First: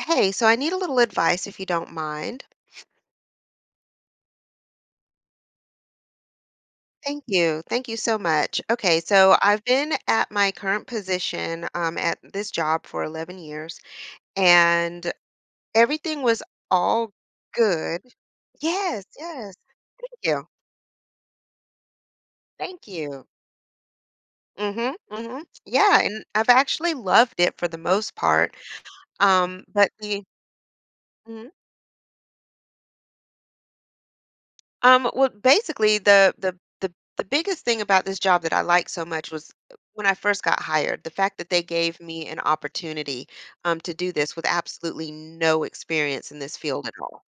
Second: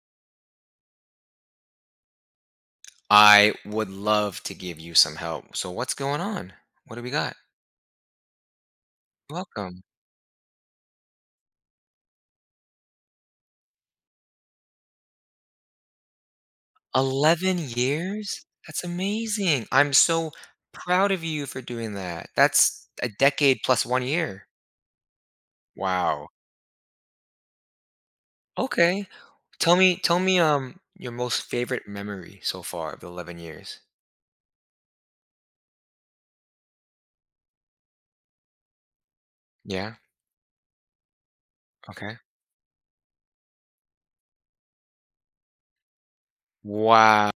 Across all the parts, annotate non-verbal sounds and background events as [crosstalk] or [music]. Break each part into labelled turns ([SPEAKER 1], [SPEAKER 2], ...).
[SPEAKER 1] Hey, so I need a little advice if you don't mind.
[SPEAKER 2] I would love to give you some help. So what's going on? What do we
[SPEAKER 1] Thank
[SPEAKER 2] got?
[SPEAKER 1] you. Thank you so much. Okay, so I've
[SPEAKER 2] Welcome.
[SPEAKER 1] been at my current position at this job for 11 years, and everything was all
[SPEAKER 2] 11
[SPEAKER 1] good.
[SPEAKER 2] years? That's
[SPEAKER 1] Yes, yes.
[SPEAKER 2] amazing. I'm
[SPEAKER 1] Thank
[SPEAKER 2] so
[SPEAKER 1] you.
[SPEAKER 2] proud of you for doing that.
[SPEAKER 1] Thank
[SPEAKER 2] That's a
[SPEAKER 1] you.
[SPEAKER 2] decade plus 1 year.
[SPEAKER 1] Mm-hmm, mm-hmm. Yeah, and
[SPEAKER 2] Wow.
[SPEAKER 1] I've actually loved it for the most part.
[SPEAKER 2] Okay. Tell
[SPEAKER 1] But
[SPEAKER 2] me tell
[SPEAKER 1] the
[SPEAKER 2] me your most
[SPEAKER 1] mm-hmm.
[SPEAKER 2] favorite memory so far of the 11 years.
[SPEAKER 1] Well, basically, the biggest thing about this job that I liked so much was,
[SPEAKER 2] Yeah?
[SPEAKER 1] when I first got hired, the fact that they gave
[SPEAKER 2] Okay.
[SPEAKER 1] me an opportunity, to do this with absolutely no experience in this field at all.
[SPEAKER 2] Wow.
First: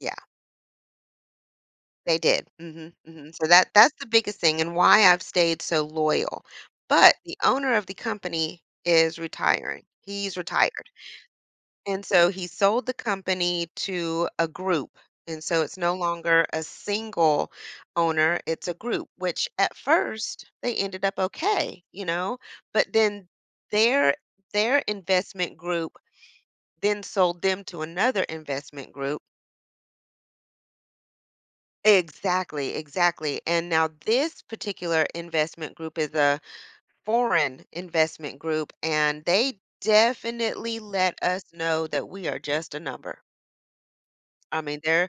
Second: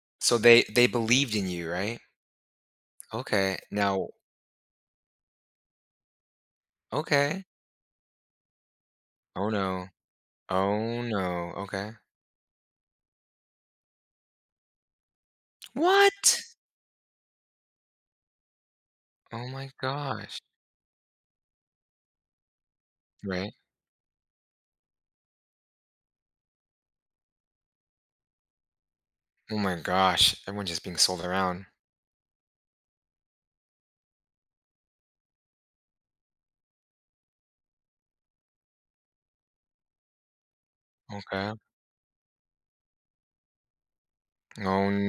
[SPEAKER 1] Yeah,
[SPEAKER 2] So they believed in you, right?
[SPEAKER 1] they did. So
[SPEAKER 2] Okay.
[SPEAKER 1] that's the
[SPEAKER 2] Now,
[SPEAKER 1] biggest thing and why I've stayed so loyal. But the
[SPEAKER 2] okay.
[SPEAKER 1] owner of the company is
[SPEAKER 2] Oh
[SPEAKER 1] retiring.
[SPEAKER 2] no.
[SPEAKER 1] He's retired.
[SPEAKER 2] Oh no. Okay.
[SPEAKER 1] And so he sold the company to a group. And so it's no
[SPEAKER 2] What?
[SPEAKER 1] longer a single owner, it's a group,
[SPEAKER 2] Oh
[SPEAKER 1] which
[SPEAKER 2] my
[SPEAKER 1] at
[SPEAKER 2] gosh.
[SPEAKER 1] first they ended up okay, but then
[SPEAKER 2] Right?
[SPEAKER 1] their their investment group then sold them to another investment group.
[SPEAKER 2] Oh my gosh. Everyone's just being sold around.
[SPEAKER 1] Exactly, exactly. And now this particular investment group is a foreign investment group, and they definitely let us
[SPEAKER 2] Okay.
[SPEAKER 1] know that we are just a number. I mean,
[SPEAKER 2] Oh
[SPEAKER 1] they're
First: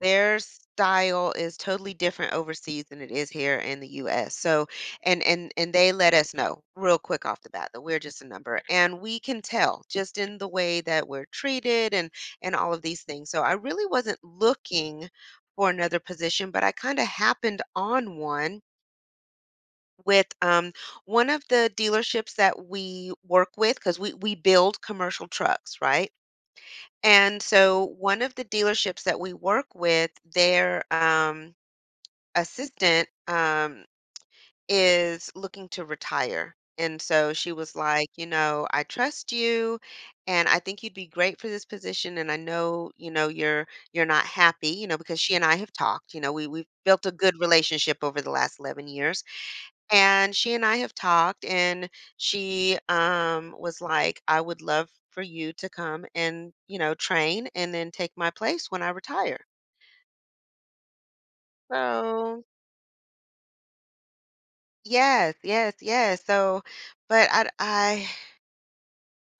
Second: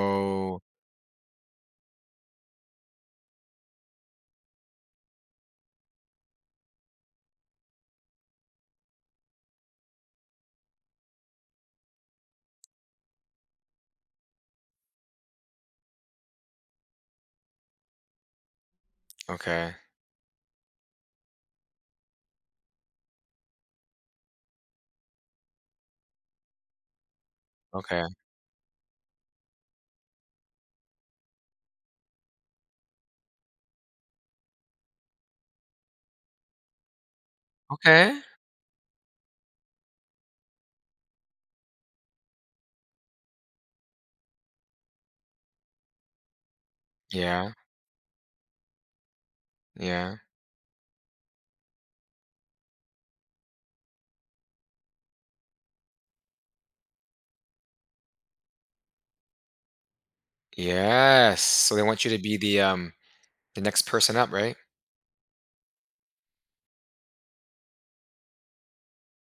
[SPEAKER 1] their style is totally different overseas than it is here in the US. So, and they let us know real quick off the bat that we're just a number, and we can tell just in the way that we're treated and all of these things. So I really wasn't looking for another position, but I kind of happened on one
[SPEAKER 2] Okay.
[SPEAKER 1] with one of the dealerships that we work with because we build commercial trucks, right? And so
[SPEAKER 2] Okay.
[SPEAKER 1] one of the dealerships that we work with, their assistant is looking to retire. And so she was like,
[SPEAKER 2] Okay.
[SPEAKER 1] you know, I trust you and I think you'd be great for this position. And I know, you know, you're not happy, you know, because she and I have talked, you know, we've built a good
[SPEAKER 2] Yeah.
[SPEAKER 1] relationship over the last 11 years.
[SPEAKER 2] Yeah.
[SPEAKER 1] And she and I have talked and she, was like, I would love for you to come and, you know, train and then take my place when I retire.
[SPEAKER 2] Yes. So they want you to be
[SPEAKER 1] So
[SPEAKER 2] the the next person up, right?
[SPEAKER 1] yes, yes, yes. So, but I, I,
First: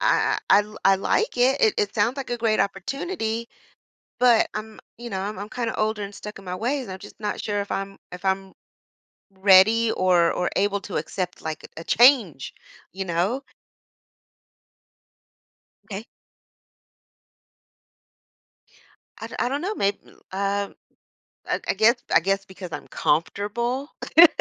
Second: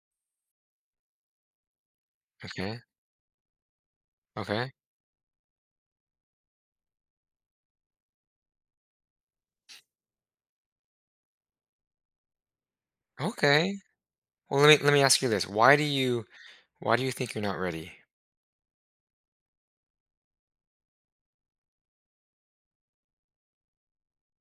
[SPEAKER 1] I, I, l- I like it. It sounds like a great
[SPEAKER 2] Okay.
[SPEAKER 1] opportunity, but
[SPEAKER 2] Okay.
[SPEAKER 1] I'm, you know, I'm kind of older and stuck in my ways, and I'm just not sure if if I'm ready or able to accept like a change, you know?
[SPEAKER 2] Okay. Well, let me ask you this.
[SPEAKER 1] Okay.
[SPEAKER 2] Why do you think you're not ready?
[SPEAKER 1] I don't know. Maybe, uh, I guess because I'm comfortable.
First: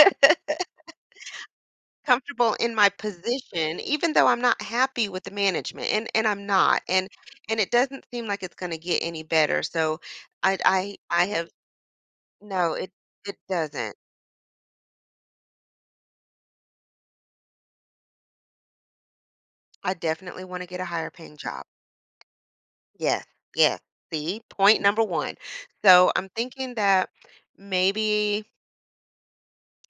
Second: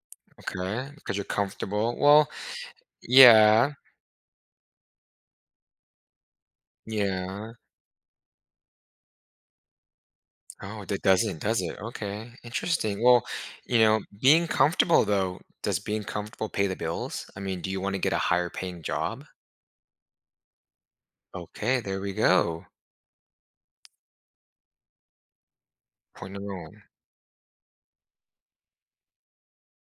[SPEAKER 1] [laughs]
[SPEAKER 2] Okay. Because you're comfortable. Well,
[SPEAKER 1] Comfortable in my
[SPEAKER 2] yeah.
[SPEAKER 1] position, even though I'm not happy with the management, and I'm not, and
[SPEAKER 2] Yeah.
[SPEAKER 1] and it doesn't seem like it's gonna get any better, so I
[SPEAKER 2] Oh,
[SPEAKER 1] I
[SPEAKER 2] that
[SPEAKER 1] I
[SPEAKER 2] doesn't,
[SPEAKER 1] have
[SPEAKER 2] does it? Okay,
[SPEAKER 1] no, it
[SPEAKER 2] interesting. Well,
[SPEAKER 1] it
[SPEAKER 2] you
[SPEAKER 1] doesn't.
[SPEAKER 2] know, being comfortable though, does being comfortable pay the bills? I mean, do you want to get a higher paying job?
[SPEAKER 1] I definitely wanna get a higher paying job.
[SPEAKER 2] Okay, there we go.
[SPEAKER 1] Yes, yes. See, point number 1. So, I'm
[SPEAKER 2] Point number
[SPEAKER 1] thinking
[SPEAKER 2] one.
[SPEAKER 1] that maybe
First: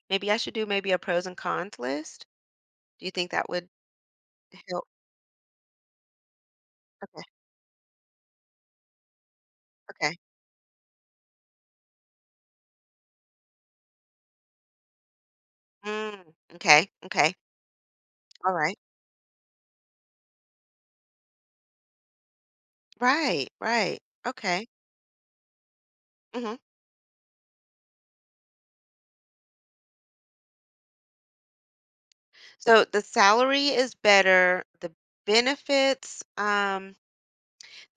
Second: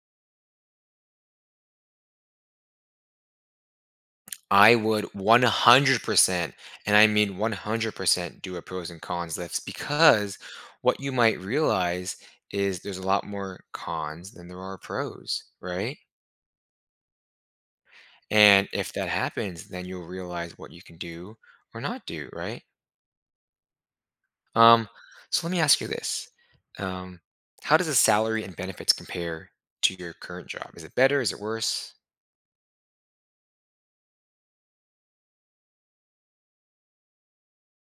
[SPEAKER 1] maybe I should do maybe a pros and cons list. Do you think that would
[SPEAKER 2] I
[SPEAKER 1] help?
[SPEAKER 2] would 100%, and I
[SPEAKER 1] Okay,
[SPEAKER 2] mean 100%, do a pros and cons list
[SPEAKER 1] okay.
[SPEAKER 2] because what you might realize is there's a lot more cons than there are pros, right?
[SPEAKER 1] Mm, okay, okay.
[SPEAKER 2] And
[SPEAKER 1] Alright.
[SPEAKER 2] if that happens, then you'll realize what you can do or not do, right?
[SPEAKER 1] Right, right, right. Okay.
[SPEAKER 2] Um, so let me ask you this.
[SPEAKER 1] Mhm.
[SPEAKER 2] Um, how does the salary and benefits compare to your current job? Is it better? Is it worse?
[SPEAKER 1] So the salary is better. The benefits,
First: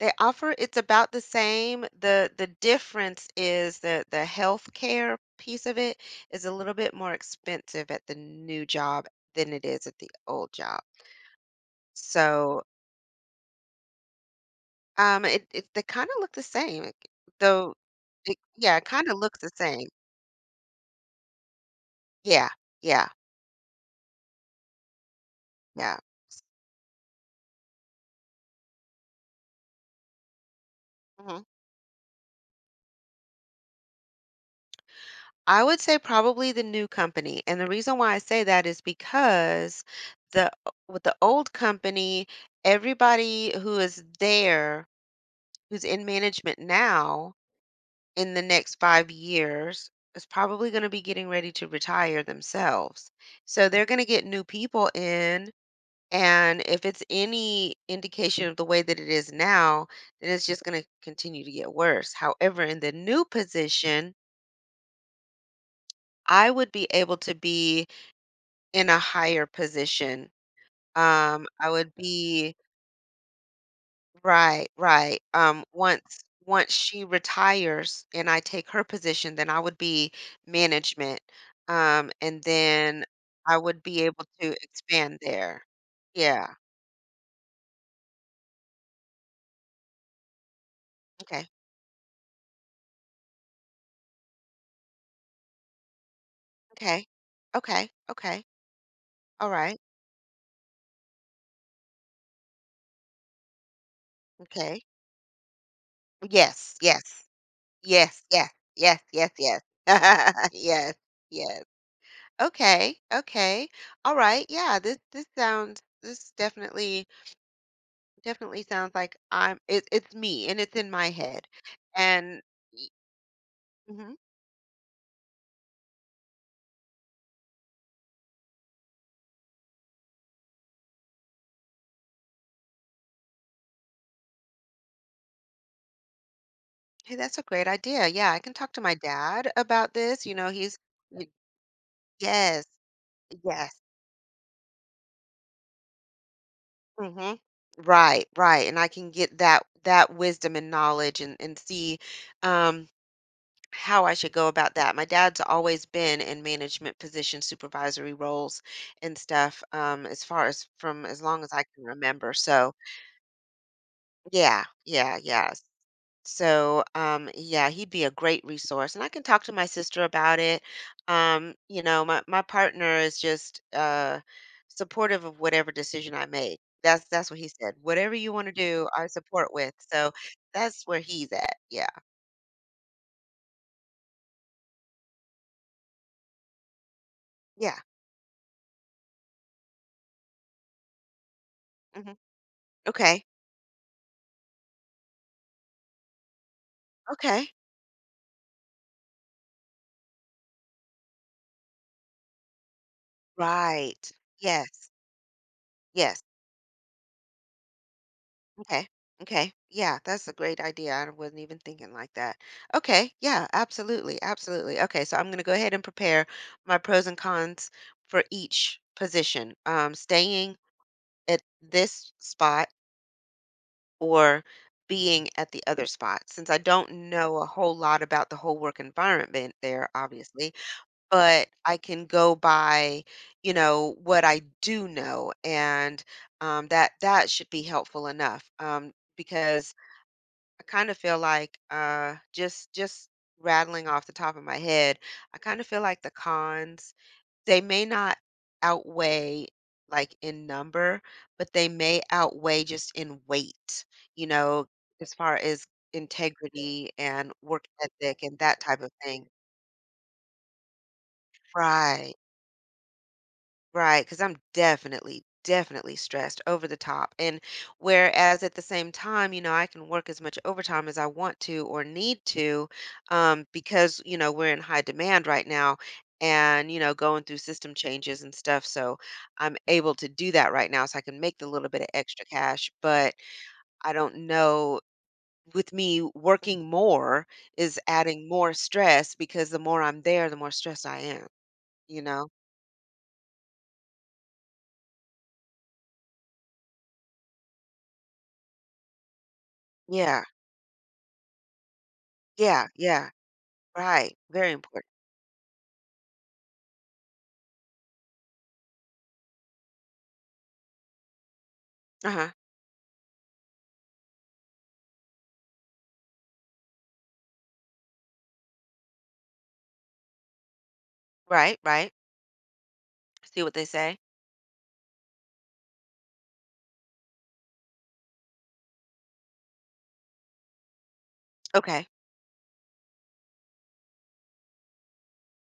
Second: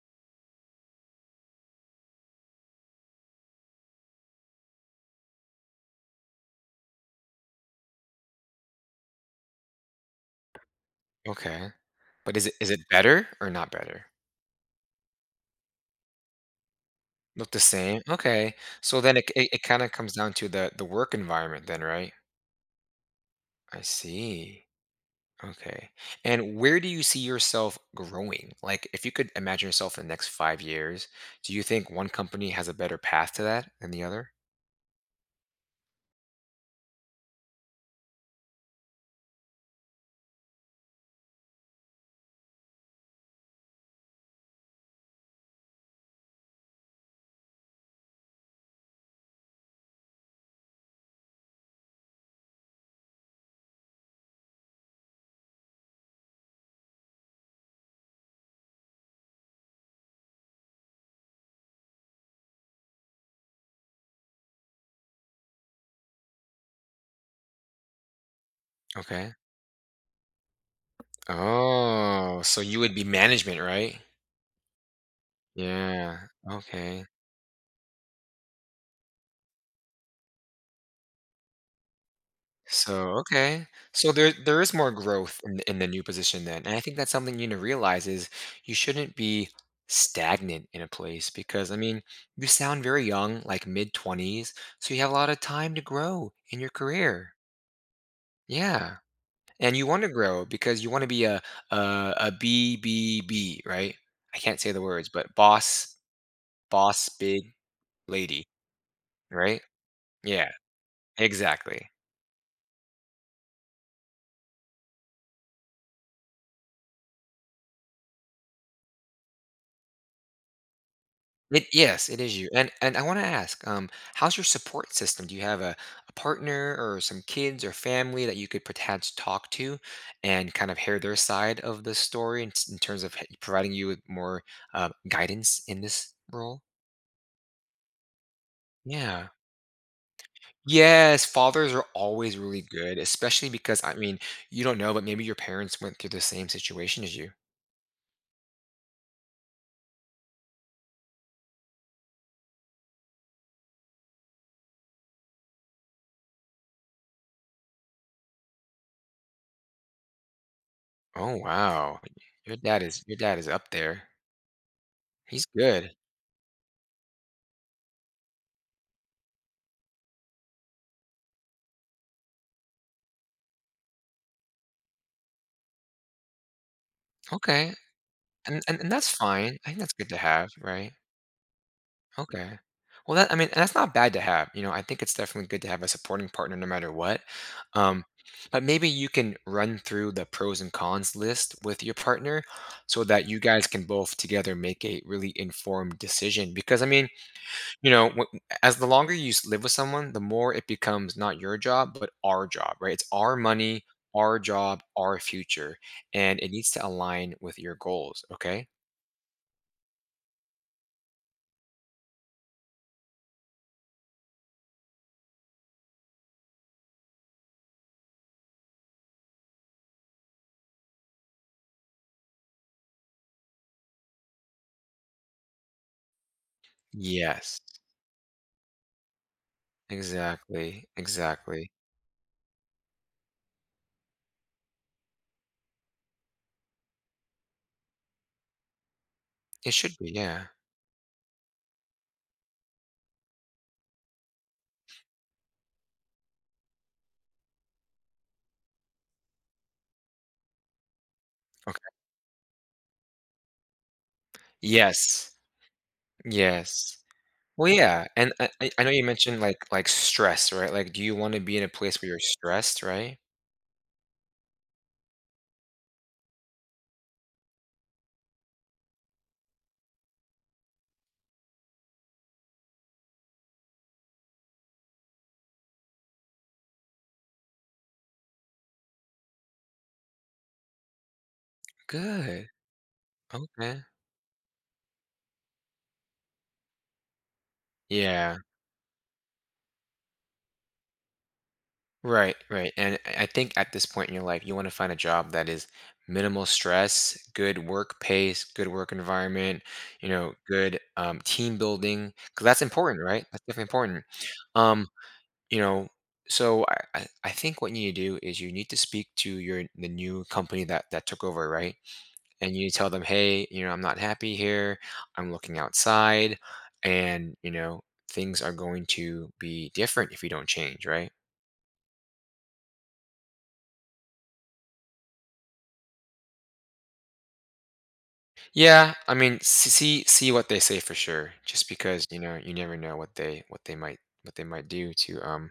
[SPEAKER 1] they offer it's about the same. The difference is the health care piece of it is a little bit more expensive at the new job than it is at the old job.
[SPEAKER 2] Okay. But is it
[SPEAKER 1] So
[SPEAKER 2] is it better or not better?
[SPEAKER 1] it they kind of look the same. Like,
[SPEAKER 2] Look the
[SPEAKER 1] though
[SPEAKER 2] same. Okay.
[SPEAKER 1] yeah, it
[SPEAKER 2] So
[SPEAKER 1] kind
[SPEAKER 2] then
[SPEAKER 1] of
[SPEAKER 2] it
[SPEAKER 1] looks
[SPEAKER 2] it,
[SPEAKER 1] the
[SPEAKER 2] it kind
[SPEAKER 1] same.
[SPEAKER 2] of comes down to the work environment then, right?
[SPEAKER 1] Yeah, yeah,
[SPEAKER 2] I see. Okay.
[SPEAKER 1] yeah.
[SPEAKER 2] And where do you see yourself growing? Like if you could imagine yourself in the next 5 years,
[SPEAKER 1] Mhm.
[SPEAKER 2] do you think one company has a better path to that than the other?
[SPEAKER 1] I would say probably the new company. And the reason why I say that is because the with the old company, everybody who is there, who's in management now in the next 5 years is probably going to be getting ready to retire themselves. So they're going to get new people in, and if it's any indication of the way that it is now, then it's just going to continue to get worse. However, in the new position, I would be able to be in a
[SPEAKER 2] Okay.
[SPEAKER 1] higher position. I would
[SPEAKER 2] Oh,
[SPEAKER 1] be
[SPEAKER 2] so you would be management, right?
[SPEAKER 1] right, right.
[SPEAKER 2] Yeah,
[SPEAKER 1] Once she
[SPEAKER 2] okay.
[SPEAKER 1] retires and I take her position, then I would be management. And then
[SPEAKER 2] So,
[SPEAKER 1] I
[SPEAKER 2] okay.
[SPEAKER 1] would be
[SPEAKER 2] So
[SPEAKER 1] able
[SPEAKER 2] there
[SPEAKER 1] to
[SPEAKER 2] there is more
[SPEAKER 1] expand
[SPEAKER 2] growth
[SPEAKER 1] there.
[SPEAKER 2] in the new position
[SPEAKER 1] Yeah.
[SPEAKER 2] then. And I think that's something you need to realize is you shouldn't be stagnant in a place
[SPEAKER 1] Okay.
[SPEAKER 2] because I mean, you sound very young, like mid 20s, so you have a lot of time to grow in your
[SPEAKER 1] Okay.
[SPEAKER 2] career.
[SPEAKER 1] Okay. Okay.
[SPEAKER 2] Yeah.
[SPEAKER 1] All
[SPEAKER 2] And
[SPEAKER 1] right.
[SPEAKER 2] you want to grow because you want to be a b, right? I can't say the
[SPEAKER 1] Okay.
[SPEAKER 2] words, but boss
[SPEAKER 1] Yes.
[SPEAKER 2] boss
[SPEAKER 1] Yes.
[SPEAKER 2] big
[SPEAKER 1] Yes.
[SPEAKER 2] lady,
[SPEAKER 1] Yes. Yes. Yes. Yes.
[SPEAKER 2] right?
[SPEAKER 1] [laughs]
[SPEAKER 2] Yeah,
[SPEAKER 1] yes. Yes.
[SPEAKER 2] exactly.
[SPEAKER 1] Okay, okay. All right. Yeah, this sounds this definitely definitely sounds like I'm it's me and it's in my head.
[SPEAKER 2] It yes, it is
[SPEAKER 1] And
[SPEAKER 2] you,
[SPEAKER 1] y-
[SPEAKER 2] and I wanna ask,
[SPEAKER 1] mhm.
[SPEAKER 2] how's your support system? Do you have a partner or some kids or family that you could perhaps talk to and kind of hear their side of the story in s in terms of h providing you with more, guidance in this role?
[SPEAKER 1] Hey, that's a great idea. Yeah, I can talk to my
[SPEAKER 2] Yeah.
[SPEAKER 1] dad about this. You know,
[SPEAKER 2] Yes,
[SPEAKER 1] y-
[SPEAKER 2] fathers are always really
[SPEAKER 1] yes,
[SPEAKER 2] good, especially
[SPEAKER 1] yes.
[SPEAKER 2] because, I mean, you don't know, but maybe your parents went through the same situation as
[SPEAKER 1] hmm
[SPEAKER 2] you.
[SPEAKER 1] Right, right. And I can get that wisdom and knowledge and see, um how I should go about that. My dad's always been in management position, supervisory roles and stuff, as far as from as
[SPEAKER 2] Oh,
[SPEAKER 1] long as I can
[SPEAKER 2] wow.
[SPEAKER 1] remember.
[SPEAKER 2] Your
[SPEAKER 1] So,
[SPEAKER 2] dad is your dad is up there.
[SPEAKER 1] yeah, yeah,
[SPEAKER 2] He's
[SPEAKER 1] yeah.
[SPEAKER 2] good.
[SPEAKER 1] So, yeah, he'd be a great resource, and I can talk to my sister about it. You know, my partner is just, supportive of whatever decision I make. That's what he
[SPEAKER 2] Okay.
[SPEAKER 1] said. Whatever you want to
[SPEAKER 2] And and
[SPEAKER 1] do,
[SPEAKER 2] and
[SPEAKER 1] I
[SPEAKER 2] that's
[SPEAKER 1] support
[SPEAKER 2] fine. I
[SPEAKER 1] with.
[SPEAKER 2] think that's good
[SPEAKER 1] So
[SPEAKER 2] to have,
[SPEAKER 1] that's
[SPEAKER 2] right?
[SPEAKER 1] where he's at. Yeah,
[SPEAKER 2] Okay. Well, that I mean, that's not bad to have. You know, I think it's definitely good to have a supporting partner no matter what.
[SPEAKER 1] yeah.
[SPEAKER 2] Um, but maybe you can run through the pros and cons list with your
[SPEAKER 1] hmm
[SPEAKER 2] partner so
[SPEAKER 1] Okay,
[SPEAKER 2] that you guys can both together make a really informed decision. Because I mean,
[SPEAKER 1] okay.
[SPEAKER 2] you know, as the longer you live with someone, the more it becomes not your job, but our job, right? It's our money,
[SPEAKER 1] Right.
[SPEAKER 2] our job,
[SPEAKER 1] Yes.
[SPEAKER 2] our future,
[SPEAKER 1] Yes.
[SPEAKER 2] and it needs to align with your goals, okay?
[SPEAKER 1] Okay. Okay. Yeah, that's a great idea. I wasn't even thinking like that. Okay. Yeah, absolutely. Absolutely. Okay, so I'm going to go ahead and prepare my pros and cons for each position. Staying at this spot or being at the other spot. Since I don't know a
[SPEAKER 2] Yes.
[SPEAKER 1] whole lot about the whole work environment there, obviously,
[SPEAKER 2] Exactly,
[SPEAKER 1] but
[SPEAKER 2] exactly.
[SPEAKER 1] I can go by, you know, what I do know, and, that that should be helpful enough.
[SPEAKER 2] It
[SPEAKER 1] Because
[SPEAKER 2] should be, yeah.
[SPEAKER 1] I kind of feel like, just rattling off the top of my head, I kind of feel like the cons they may not outweigh like in number, but they
[SPEAKER 2] Okay.
[SPEAKER 1] may outweigh just in weight. You know, as
[SPEAKER 2] Yes,
[SPEAKER 1] far as integrity
[SPEAKER 2] yes.
[SPEAKER 1] and work
[SPEAKER 2] Well, yeah,
[SPEAKER 1] ethic
[SPEAKER 2] and
[SPEAKER 1] and
[SPEAKER 2] I
[SPEAKER 1] that
[SPEAKER 2] I
[SPEAKER 1] type
[SPEAKER 2] I
[SPEAKER 1] of
[SPEAKER 2] know you
[SPEAKER 1] thing.
[SPEAKER 2] mentioned like stress, right? Like, do you want to be in a place where
[SPEAKER 1] Right.
[SPEAKER 2] you're stressed, right?
[SPEAKER 1] Right, because I'm definitely, definitely stressed over the top. And whereas at the same time, you know, I can work as much overtime as I want to or need to, because, you know, we're in high demand right now and, you know, going through system changes and stuff. So I'm able to do that right now. So I can make the little bit of extra
[SPEAKER 2] Good.
[SPEAKER 1] cash, but
[SPEAKER 2] Okay.
[SPEAKER 1] I don't know. With me working more is adding
[SPEAKER 2] Yeah.
[SPEAKER 1] more stress because the more I'm there, the more stressed I am, you know?
[SPEAKER 2] Right, right. And I think at this point in your life, you want to find a job that is minimal stress, good work pace, good work environment, you
[SPEAKER 1] Yeah,
[SPEAKER 2] know, good team building, because that's
[SPEAKER 1] yeah,
[SPEAKER 2] important,
[SPEAKER 1] yeah.
[SPEAKER 2] right? That's definitely important.
[SPEAKER 1] Right, very important.
[SPEAKER 2] Um, you know so I think what you need to do is you need to speak to your the new company that took over, right?
[SPEAKER 1] Uh-huh.
[SPEAKER 2] And you tell them, hey, you know, I'm not happy here. I'm looking outside, and you know things are going to be different if we don't change, right?
[SPEAKER 1] Right, right. See what they say.
[SPEAKER 2] Yeah, I mean, see what they say for sure just
[SPEAKER 1] Okay.
[SPEAKER 2] because you know you never know what they might what they might do to um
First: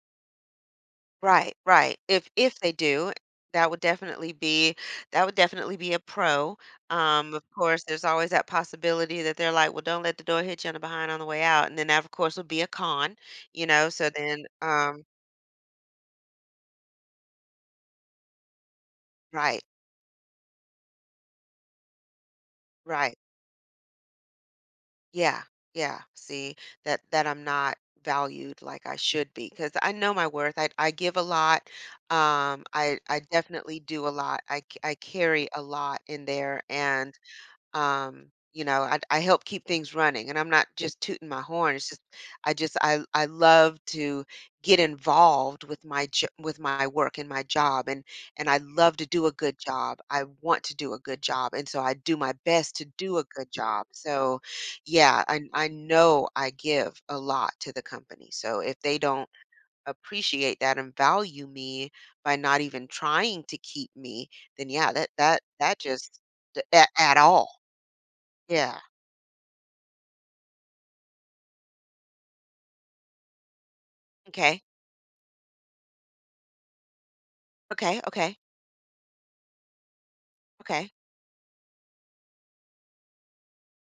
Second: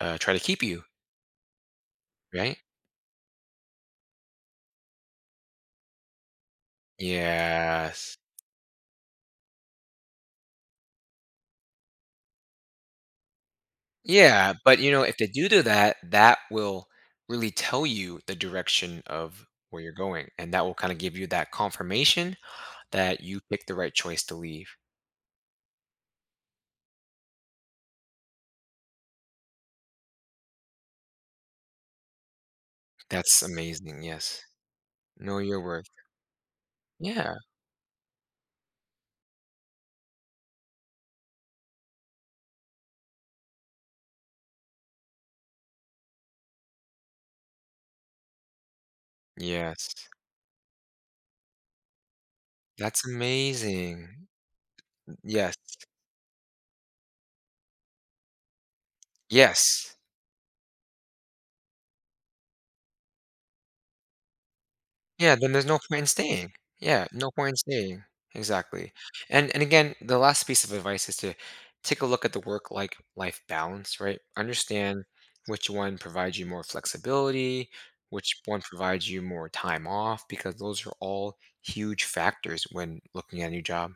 [SPEAKER 2] uh try to keep you,
[SPEAKER 1] Right, right. If
[SPEAKER 2] right?
[SPEAKER 1] they do, that would definitely be that would definitely be a pro. Of course, there's
[SPEAKER 2] Yes.
[SPEAKER 1] always that possibility that they're like, well, don't let the door hit you on the behind on the way out, and then that of course would be a con, you know. So then,
[SPEAKER 2] Yeah, but you know, if they do do that, that will really tell you the direction of
[SPEAKER 1] right,
[SPEAKER 2] where you're going, and that will kind of give you that confirmation
[SPEAKER 1] right.
[SPEAKER 2] that you picked the right choice to leave.
[SPEAKER 1] Yeah, yeah. See that that I'm not valued like I should be because I know my worth. I give a lot. I
[SPEAKER 2] That's
[SPEAKER 1] definitely
[SPEAKER 2] amazing.
[SPEAKER 1] do a lot.
[SPEAKER 2] Yes.
[SPEAKER 1] I
[SPEAKER 2] Know
[SPEAKER 1] carry
[SPEAKER 2] your
[SPEAKER 1] a
[SPEAKER 2] worth.
[SPEAKER 1] lot in there, and
[SPEAKER 2] Yeah.
[SPEAKER 1] um, you know, I help keep things running, and I'm not just tooting my horn. It's just I just I love to get involved with my with my work and my job, and I love to do a good
[SPEAKER 2] Yes.
[SPEAKER 1] job. I want to do a good job, and so I do my best to
[SPEAKER 2] That's
[SPEAKER 1] do a good job.
[SPEAKER 2] amazing.
[SPEAKER 1] So yeah, i
[SPEAKER 2] Yes.
[SPEAKER 1] i know I give a lot to the company, so if they don't
[SPEAKER 2] Yes.
[SPEAKER 1] appreciate that and value me by not even trying to keep me, then yeah,
[SPEAKER 2] Yeah, then there's
[SPEAKER 1] that
[SPEAKER 2] no point in
[SPEAKER 1] just
[SPEAKER 2] staying. Yeah,
[SPEAKER 1] at
[SPEAKER 2] no
[SPEAKER 1] all.
[SPEAKER 2] point in staying.
[SPEAKER 1] Yeah.
[SPEAKER 2] Exactly. And again, the last piece of advice is to take a look at the work like life balance, right?
[SPEAKER 1] Okay.
[SPEAKER 2] Understand which one provides you more flexibility,
[SPEAKER 1] Okay. Okay.
[SPEAKER 2] which one provides you more time off, because those
[SPEAKER 1] Okay.
[SPEAKER 2] are all huge factors when looking at a new job.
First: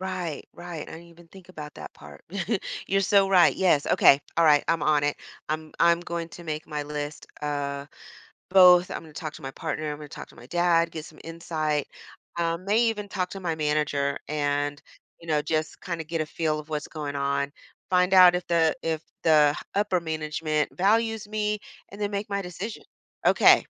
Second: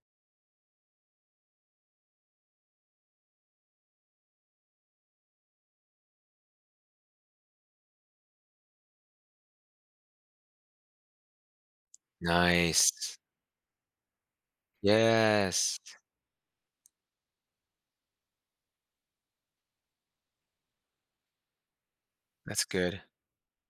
[SPEAKER 1] Right. Right. I didn't even think about that part. [laughs] You're so right. Yes. Okay. All right. I'm on it. I'm going to make my list. Both. I'm going to talk to my partner. I'm going to talk to my dad. Get some insight. May even
[SPEAKER 2] Nice.
[SPEAKER 1] talk to my manager and, you know,
[SPEAKER 2] Yes.
[SPEAKER 1] just kind of get a feel of what's going on. Find out if the upper management values me, and then make my
[SPEAKER 2] That's
[SPEAKER 1] decision.
[SPEAKER 2] good.
[SPEAKER 1] Okay.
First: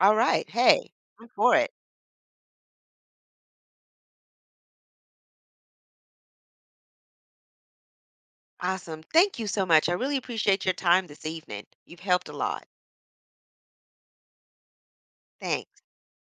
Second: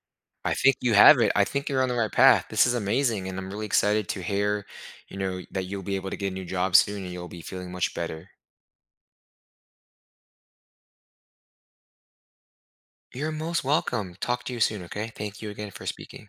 [SPEAKER 1] All right.
[SPEAKER 2] I think
[SPEAKER 1] Hey,
[SPEAKER 2] you have
[SPEAKER 1] I'm
[SPEAKER 2] it. I
[SPEAKER 1] for
[SPEAKER 2] think
[SPEAKER 1] it.
[SPEAKER 2] you're on the right path. This is amazing, and I'm really excited to hear, you know, that you'll be able to get a new job soon and you'll be feeling much better.
[SPEAKER 1] Awesome. Thank you so much. I really appreciate your time this evening. You've helped a lot.
[SPEAKER 2] You're most welcome. Talk to you soon, okay? Thank you again
[SPEAKER 1] Thanks.
[SPEAKER 2] for speaking.